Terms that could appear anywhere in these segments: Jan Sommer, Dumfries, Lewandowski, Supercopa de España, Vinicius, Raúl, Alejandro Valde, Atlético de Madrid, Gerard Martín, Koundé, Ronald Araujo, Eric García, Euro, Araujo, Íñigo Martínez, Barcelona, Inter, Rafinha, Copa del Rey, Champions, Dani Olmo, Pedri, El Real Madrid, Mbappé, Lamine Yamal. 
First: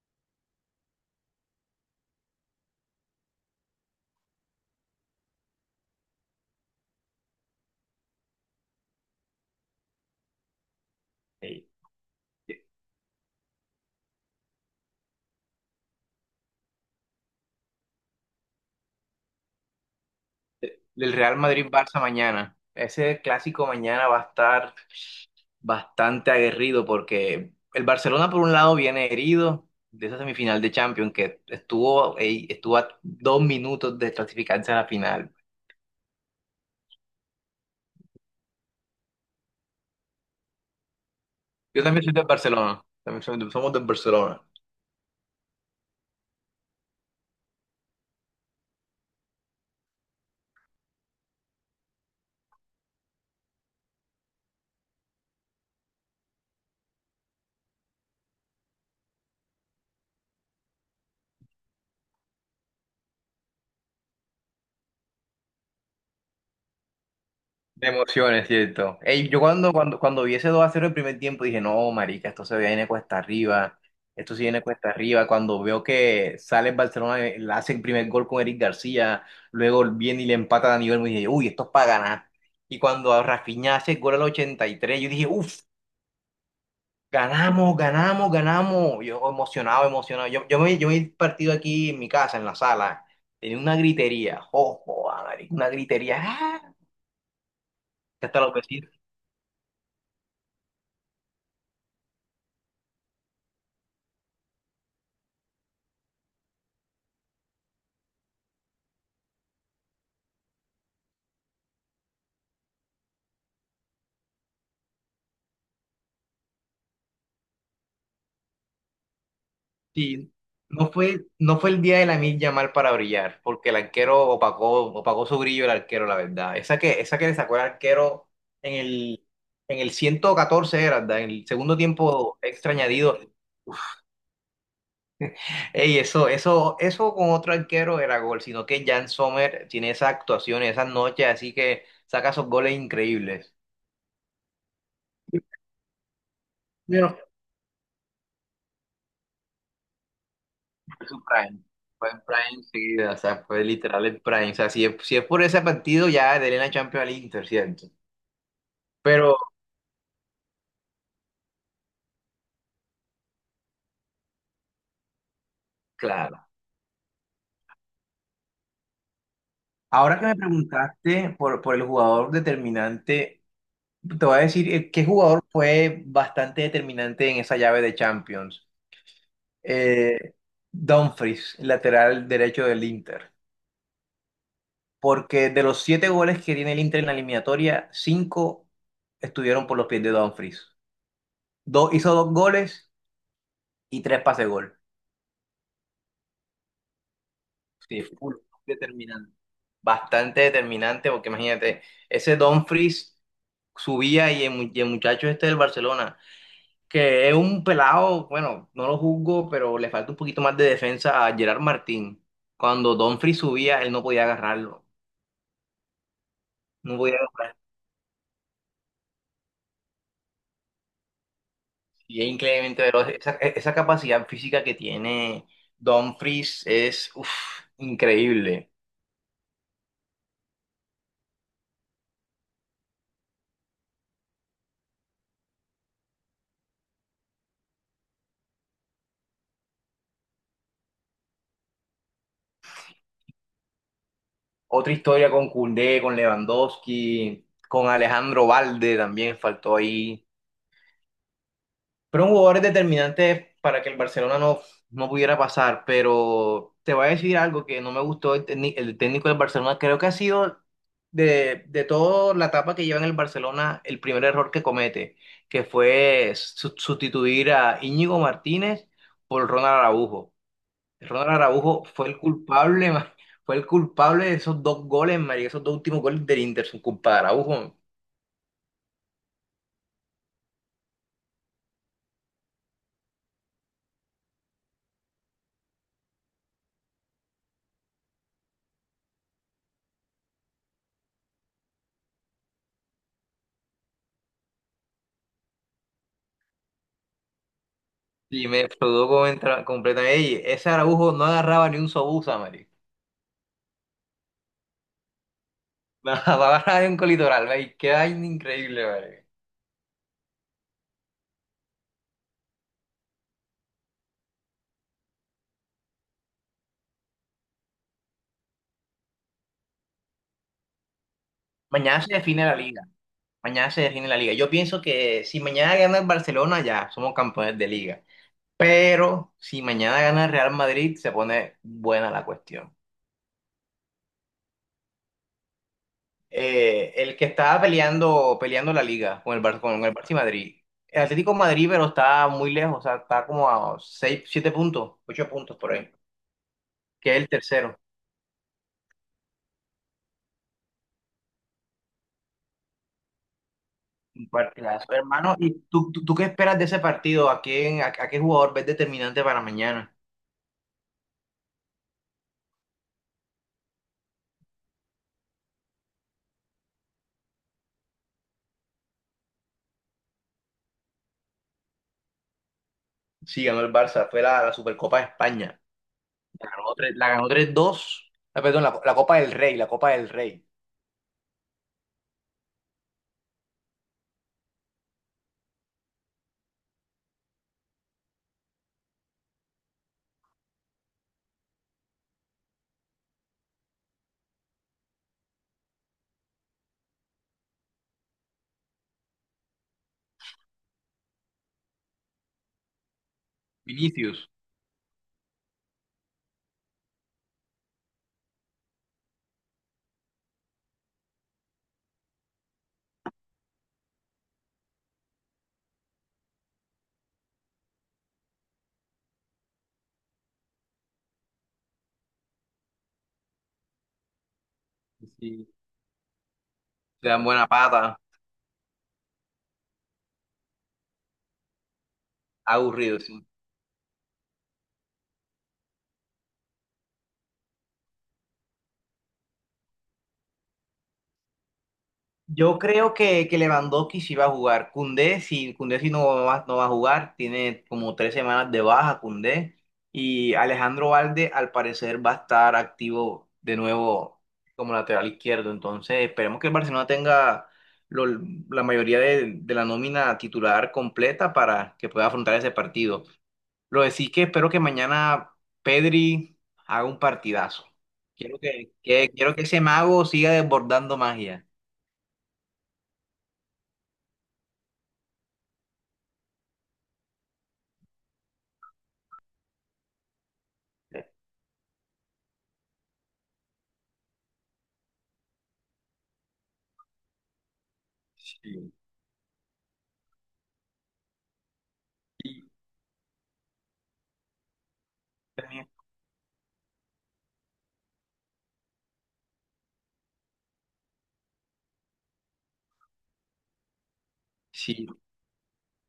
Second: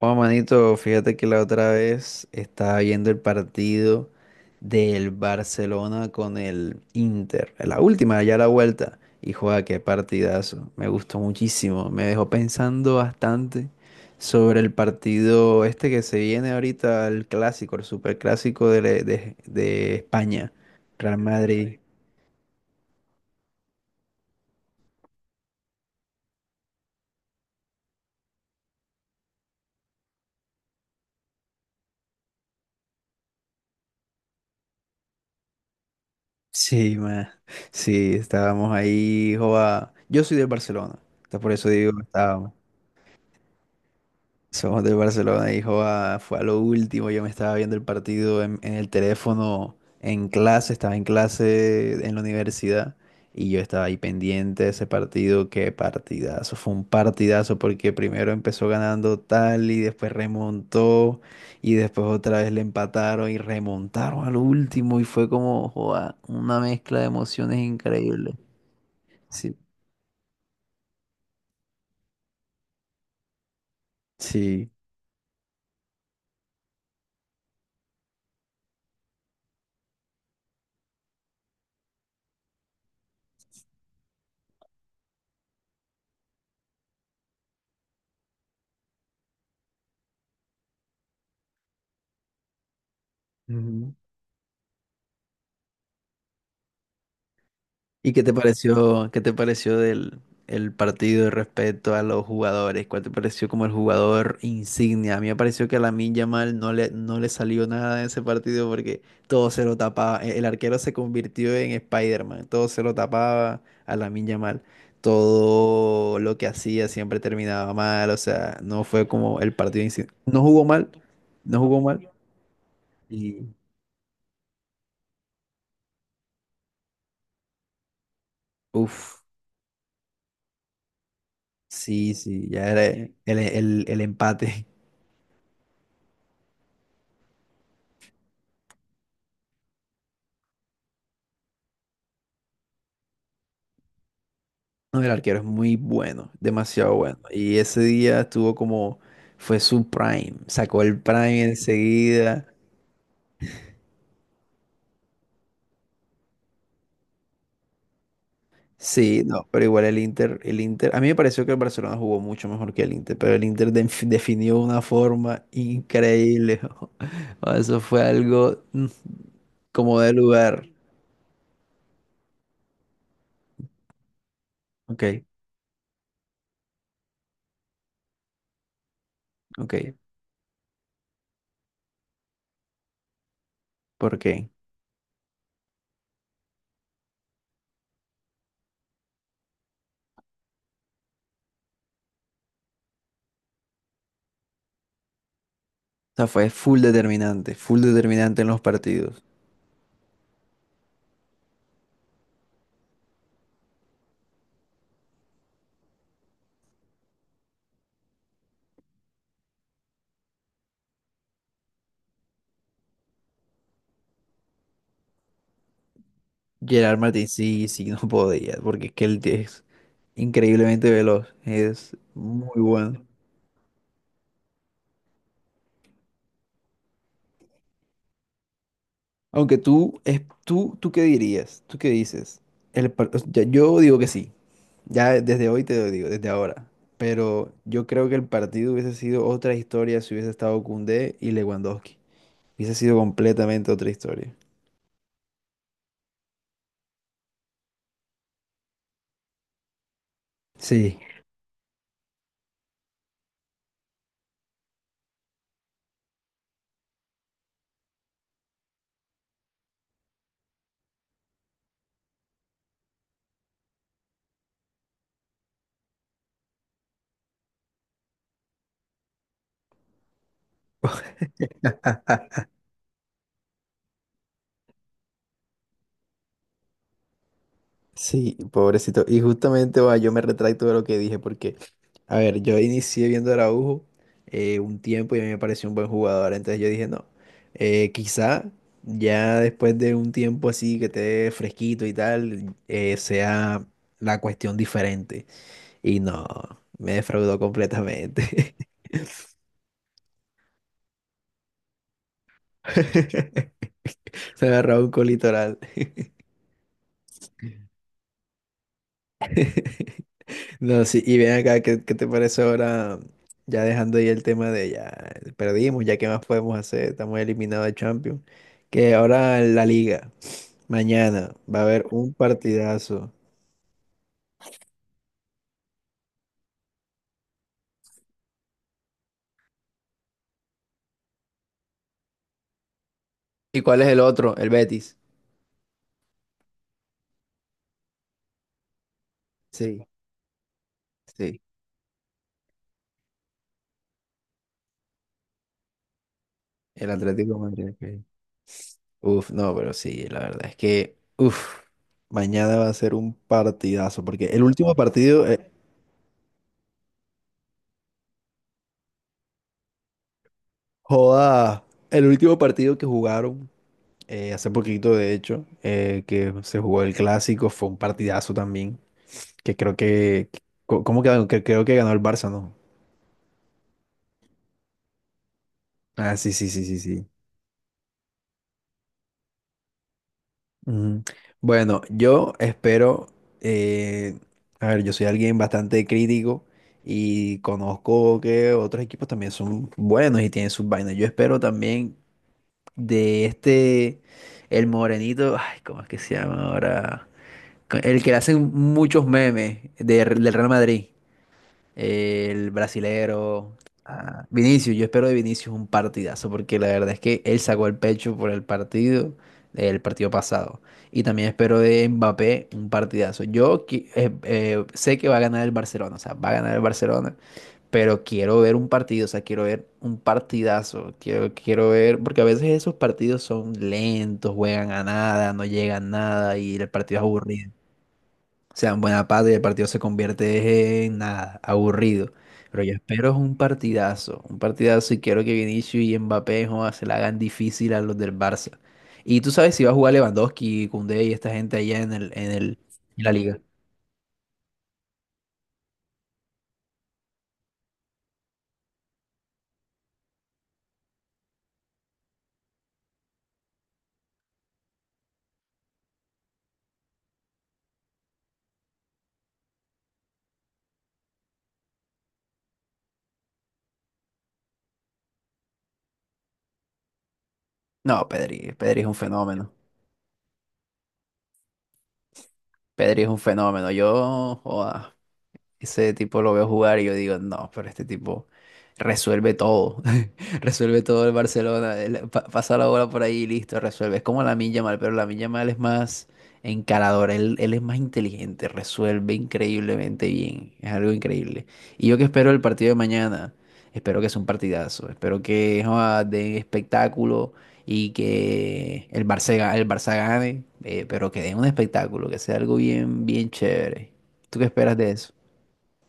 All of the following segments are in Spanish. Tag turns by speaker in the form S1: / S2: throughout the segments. S1: Oh, manito, fíjate que la otra vez estaba viendo el partido del Barcelona con el Inter, la última, ya la vuelta, y juega, qué partidazo, me gustó
S2: Ey,
S1: muchísimo, me dejó pensando bastante sobre el partido este que se viene ahorita, el clásico, el superclásico de España,
S2: el
S1: Real
S2: Real
S1: Madrid. Madrid.
S2: Madrid-Barça mañana. Ese clásico mañana va a estar bastante aguerrido porque el Barcelona por un lado viene herido de esa semifinal de Champions que estuvo a 2 minutos de clasificarse a la final.
S1: Sí, man, sí, estábamos ahí, joa, yo soy del Barcelona, entonces por eso
S2: Yo
S1: digo,
S2: también soy del
S1: estábamos.
S2: Barcelona, también somos del Barcelona.
S1: Somos del Barcelona, hijo, ah, fue a lo último. Yo me estaba viendo el partido en el teléfono, en clase, estaba en clase en la universidad y yo estaba ahí pendiente de ese partido. Qué partidazo, fue un partidazo porque primero empezó ganando tal y después remontó y después otra vez le empataron y remontaron al último y fue como, joa, una mezcla de emociones
S2: De
S1: increíble.
S2: emociones, cierto. Ey, yo
S1: Sí,
S2: cuando vi ese 2-0 el primer tiempo dije, no, marica, esto se viene cuesta arriba, esto se viene
S1: sí.
S2: cuesta arriba. Cuando veo que sale el Barcelona, le hace el primer gol con Eric García, luego viene y le empata a Dani Olmo, y dije, uy, esto es para ganar. Y cuando a Rafinha hace el gol al 83 yo dije, uff, ganamos, ganamos, ganamos. Yo emocionado, emocionado. Yo me he partido aquí en mi casa, en la sala, tenía una
S1: Ujú.
S2: gritería, ojo, marica, una gritería, ¡ah!
S1: ¿Y
S2: Hasta los vecinos.
S1: qué te pareció del el partido respecto a los jugadores? ¿Cuál te pareció como el jugador insignia? A mí me pareció que a Lamine Yamal no le salió nada de ese partido porque todo se lo tapaba. El arquero se convirtió en Spider-Man, todo se lo tapaba a Lamine Yamal. Todo lo que hacía siempre terminaba mal, o sea, no fue como el partido insignia.
S2: Sí,
S1: No jugó mal,
S2: no fue, no
S1: no
S2: fue
S1: jugó
S2: el día de
S1: mal
S2: la milla mal para brillar,
S1: y
S2: porque el arquero opacó su brillo el arquero, la verdad. Esa que le sacó el arquero en
S1: uff,
S2: el, en el 114 era, ¿verdad? En el segundo
S1: sí,
S2: tiempo
S1: sí, ya
S2: extra
S1: era el,
S2: añadido.
S1: el empate.
S2: Ey, eso con otro arquero era gol, sino que Jan Sommer tiene esas actuaciones, esas noches, así que saca esos goles increíbles.
S1: No, el arquero es muy bueno, demasiado
S2: Bueno,
S1: bueno. Y ese día estuvo como, fue su prime, sacó el
S2: fue su
S1: prime
S2: prime. Fue en prime
S1: enseguida.
S2: enseguida, o sea, fue literal el prime. O sea, si es por ese partido, ya de la Champions al Inter, ¿cierto?
S1: Sí,
S2: Pero
S1: no, pero igual el Inter, a mí me pareció que el Barcelona jugó mucho mejor que el Inter, pero el Inter definió una forma
S2: claro.
S1: increíble. O eso fue algo como de
S2: Ahora que me
S1: lugar.
S2: preguntaste por el jugador determinante, te voy a decir
S1: Ok,
S2: qué jugador fue bastante determinante en esa llave de Champions.
S1: ok,
S2: Eh, Dumfries, lateral derecho del Inter.
S1: ¿por qué?
S2: Porque de los 7 goles que tiene el Inter en la eliminatoria, 5 estuvieron por los pies de Dumfries. Hizo 2 goles y 3 pases gol.
S1: O sea, fue full
S2: Sí, full,
S1: determinante en los partidos.
S2: determinante. Bastante determinante, porque imagínate, ese Dumfries subía y el muchacho este del Barcelona, que es un pelado, bueno, no lo juzgo, pero le falta un poquito más de defensa a Gerard Martín. Cuando Dumfries subía, él no podía agarrarlo. No
S1: Gerard
S2: podía
S1: Martín,
S2: agarrarlo.
S1: sí, sí, no podía, porque es que él es increíblemente veloz, es
S2: Y es
S1: muy
S2: increíblemente
S1: bueno.
S2: veloz. Esa capacidad física que tiene Dumfries es uf, increíble.
S1: Aunque tú, ¿tú qué dirías? ¿Tú qué dices? O sea, yo digo que sí, ya desde hoy te lo digo, desde ahora. Pero yo creo que el partido hubiese sido otra historia si hubiese estado Koundé y Lewandowski. Hubiese sido completamente otra historia.
S2: Otra historia con Koundé, con Lewandowski, con Alejandro Valde también faltó ahí.
S1: Sí.
S2: Fueron jugadores determinantes para que el Barcelona no, no pudiera pasar, pero te voy a decir algo que no me gustó el técnico del Barcelona. Creo que ha sido de toda la etapa que lleva en el Barcelona el primer error que comete, que fue sustituir a Íñigo Martínez por Ronald Araujo. Ronald Araujo fue el culpable, fue el culpable de esos dos goles, marica, esos dos últimos goles del Inter, son culpa de Araujo.
S1: Sí, pobrecito. Y justamente va, yo me retracto de lo que dije porque, a ver, yo inicié viendo a Araujo un tiempo y a mí me pareció un buen jugador. Entonces yo dije, no, quizá ya después de un tiempo así que esté fresquito y tal, sea la cuestión diferente. Y no, me defraudó
S2: Y
S1: completamente.
S2: me explotó completamente. Ey, ese Araujo no agarraba ni un sobusa, marica.
S1: Se me agarró un colitoral.
S2: No agarraba ni un colitoral, marica. Qué vaina increíble, marica.
S1: No, sí, y ven acá, ¿qué te parece ahora? Ya dejando ahí el tema de ya perdimos, ya qué más podemos hacer, estamos eliminados de Champions. Que ahora la Liga, mañana va a haber
S2: Mañana
S1: un
S2: se define la liga.
S1: partidazo.
S2: Mañana se define la liga. Yo pienso que si mañana gana el Barcelona, ya somos campeones de liga. Pero si mañana gana el Real Madrid, se pone buena la cuestión.
S1: ¿Y cuál es el otro? El Betis.
S2: Eh, el que estaba peleando, peleando la liga con el, Bar- con
S1: Sí,
S2: el Barça y Madrid. El Atlético de
S1: sí,
S2: Madrid, pero está muy lejos, o sea, está como a 6 7 puntos, 8 puntos por ahí,
S1: el
S2: que es el
S1: Atlético de Madrid.
S2: tercero.
S1: Ok. Uf, no, pero sí, la verdad es que, uf, mañana va a ser un partidazo, porque
S2: Un
S1: el último
S2: partidazo,
S1: partido,
S2: hermano. ¿Y tú qué esperas de ese partido? ¿A quién, a qué jugador ves determinante para mañana?
S1: joda, el último partido que jugaron. Hace poquito, de hecho, que se jugó el clásico, fue un partidazo también, que creo que, ¿cómo quedó? Que creo que ganó el Barça, ¿no?
S2: Sí, ganó el Barça, fue la Supercopa de España.
S1: Ah, sí, sí,
S2: La
S1: sí,
S2: ganó
S1: sí,
S2: tres- la
S1: sí.
S2: ganó 3-2. Ah, perdón, la Copa del Rey, la Copa del Rey.
S1: Ujú. Bueno, yo espero, eh, a ver, yo soy alguien bastante crítico y conozco que otros equipos también son buenos y tienen sus vainas. Yo espero también de este, el morenito, ay, ¿cómo es que se llama ahora? El que le hacen muchos memes del Real Madrid. El brasilero.
S2: Vinicius.
S1: Ah, Vinicius, yo espero de Vinicius un partidazo, porque la verdad es que él sacó el pecho por el partido pasado. Y también espero de Mbappé un partidazo. Yo sé que va a ganar el Barcelona, o sea, va a ganar el Barcelona, pero quiero ver un partido, o sea, quiero ver un partidazo, quiero, quiero ver, porque a veces esos partidos son lentos, juegan a nada, no
S2: Sí.
S1: llegan a nada y el partido es
S2: Le dan buena
S1: aburrido,
S2: pata,
S1: sean buena pata y el partido se convierte en nada, aburrido. Pero yo
S2: aburrido,
S1: espero es
S2: sí.
S1: un partidazo y quiero que Vinicius y Mbappé joda, se la hagan difícil a los del Barça. Y tú sabes si va a jugar Lewandowski, Koundé y esta gente allá en el, en el,
S2: Yo creo
S1: en la
S2: que
S1: liga.
S2: Lewandowski sí va a jugar. Koundé sí no va, a jugar. Tiene como 3 semanas de baja Koundé. Y Alejandro Valde al parecer va a estar activo de nuevo como lateral izquierdo. Entonces esperemos que el Barcelona tenga lo- la mayoría de la nómina titular completa para que pueda afrontar ese partido. Lo de sí que espero que mañana Pedri haga un partidazo.
S1: No,
S2: Quiero
S1: Pedri,
S2: que,
S1: Pedri es un
S2: que, quiero que
S1: fenómeno.
S2: ese mago siga desbordando magia.
S1: Pedri es un fenómeno. Yo, joda, ese tipo lo veo jugar y yo digo, no, pero este tipo resuelve todo. Resuelve todo el Barcelona. Él pasa la bola por ahí y listo, resuelve. Es como Lamine Yamal, pero Lamine Yamal es más encarador. Él es más inteligente,
S2: Sí,
S1: resuelve increíblemente bien. Es algo increíble. Y yo que espero el
S2: y
S1: partido de mañana. Espero que sea un partidazo. Espero que
S2: también,
S1: joda, den espectáculo y que el Barça, el Barça gane, pero que den un espectáculo, que sea algo bien, bien chévere. ¿Tú qué esperas
S2: sí,
S1: de eso?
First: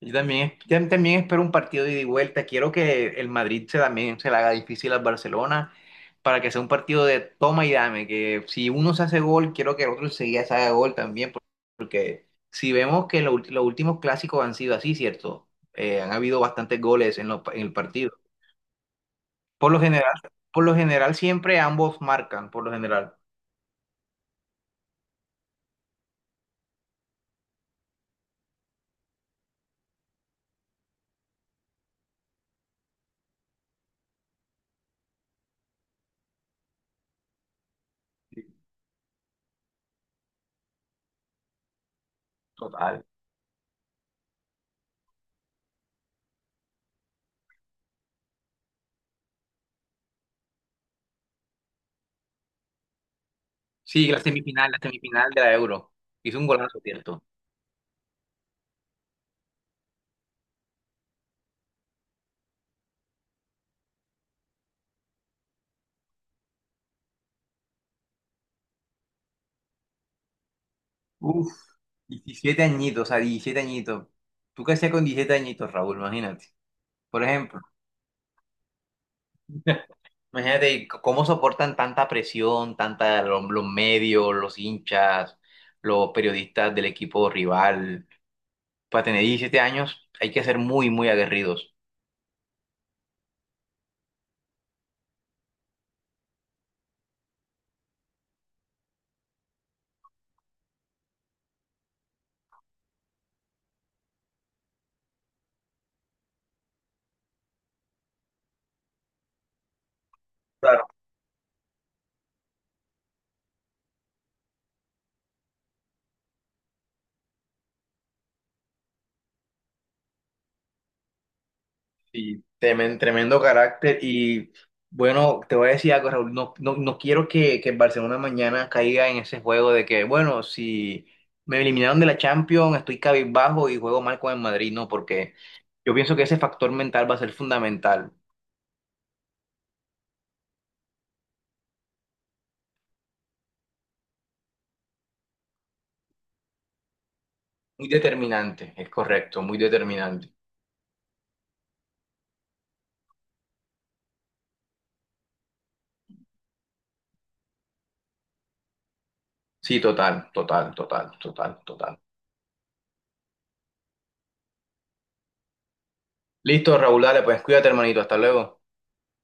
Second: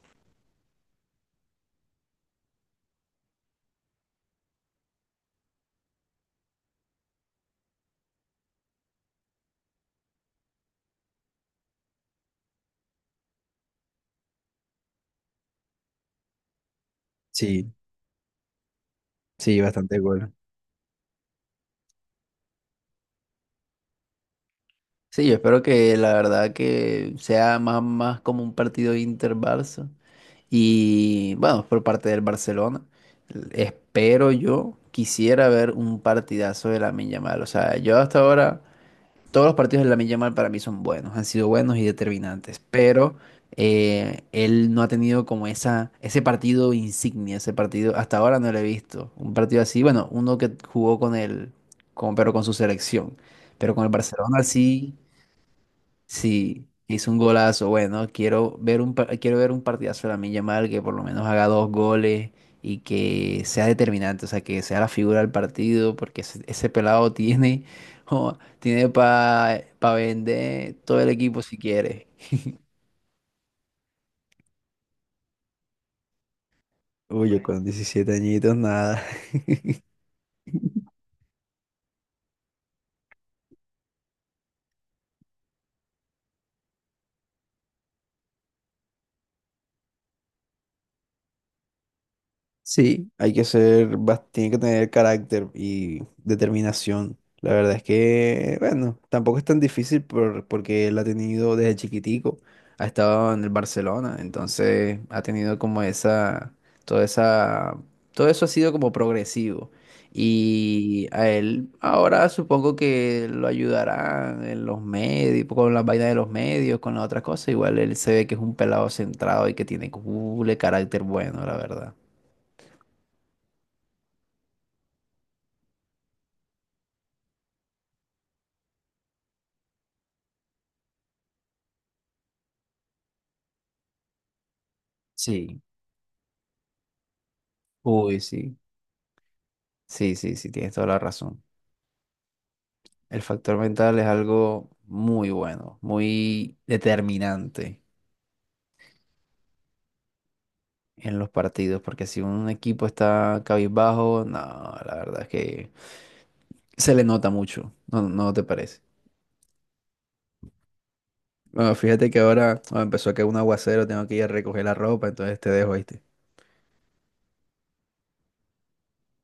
S2: y también, tam- también espero un partido de ida y vuelta. Quiero que el Madrid también se le haga difícil al Barcelona para que sea un partido de toma y dame. Que si uno se hace gol, quiero que el otro enseguida se haga gol también. Porque si vemos que los últimos clásicos han sido así, ¿cierto? Han habido bastantes goles en
S1: Sí,
S2: el partido.
S1: sí,
S2: Por lo
S1: bastante
S2: general,
S1: gol.
S2: por lo general siempre ambos marcan, por lo general.
S1: Sí, yo espero que la verdad que sea más como un partido Inter-Barça. Y bueno, por parte del Barcelona, espero yo, quisiera ver un partidazo de la Yamal. O sea, yo hasta
S2: Sí,
S1: ahora todos los partidos de Lamine Yamal para mí son buenos, han sido buenos y determinantes,
S2: total.
S1: pero él no ha tenido como esa, ese partido insignia, ese partido, hasta ahora no lo he visto. Un partido así, bueno, uno que jugó con él, pero con su selección, pero con el
S2: Sí, la
S1: Barcelona
S2: semifinal, la
S1: sí.
S2: semifinal de la Euro. Hizo un
S1: Sí,
S2: golazo,
S1: hizo un
S2: ¿cierto?
S1: golazo. Bueno, quiero ver un, quiero ver un partidazo de Lamine Yamal que por lo menos haga dos goles y que sea determinante, o sea, que sea la figura del partido, porque ese pelado tiene, jo, tiene para vender todo el equipo
S2: Uf.
S1: si quiere.
S2: 17 añitos, o sea, 17 añitos. ¿Tú qué hacías con 17 añitos, Raúl? Imagínate. Por
S1: Uy, yo
S2: ejemplo,
S1: con 17 añitos, nada.
S2: imagínate cómo soportan tanta presión, tanta, los, medios, los hinchas, los periodistas del equipo rival. Para tener 17 años hay que ser muy, muy aguerridos.
S1: Sí, hay que ser, tiene que tener carácter y determinación. La verdad es que, bueno, tampoco es tan difícil porque él ha tenido desde chiquitico, ha estado en el Barcelona, entonces ha tenido como esa, toda esa, todo eso ha sido como progresivo. Y a él ahora supongo que lo ayudarán en los medios, con las vainas de los medios, con las otras cosas. Igual él se ve que es un pelado centrado y que tiene un carácter bueno, la verdad.
S2: Sí, tremendo carácter y bueno, te voy a decir algo, Raúl, no, no, no quiero que el Barcelona mañana caiga en ese juego de que, bueno, si me eliminaron de la Champions, estoy cabizbajo y juego mal con el Madrid, no, porque
S1: Sí,
S2: yo pienso que ese factor mental va a ser fundamental,
S1: uy, sí, sí, sí, sí, tienes toda la razón. El factor mental es algo muy bueno, muy determinante
S2: muy determinante, es correcto, muy determinante.
S1: en los partidos, porque si un equipo está cabizbajo, no, la verdad es que se le nota mucho, ¿no, no te parece?
S2: Sí, total, total, total, total,
S1: Bueno,
S2: total.
S1: fíjate que ahora empezó a caer un aguacero, tengo que ir a recoger la ropa, entonces te dejo, ahí.
S2: Listo, Raúl, dale, pues cuídate, hermanito, hasta luego.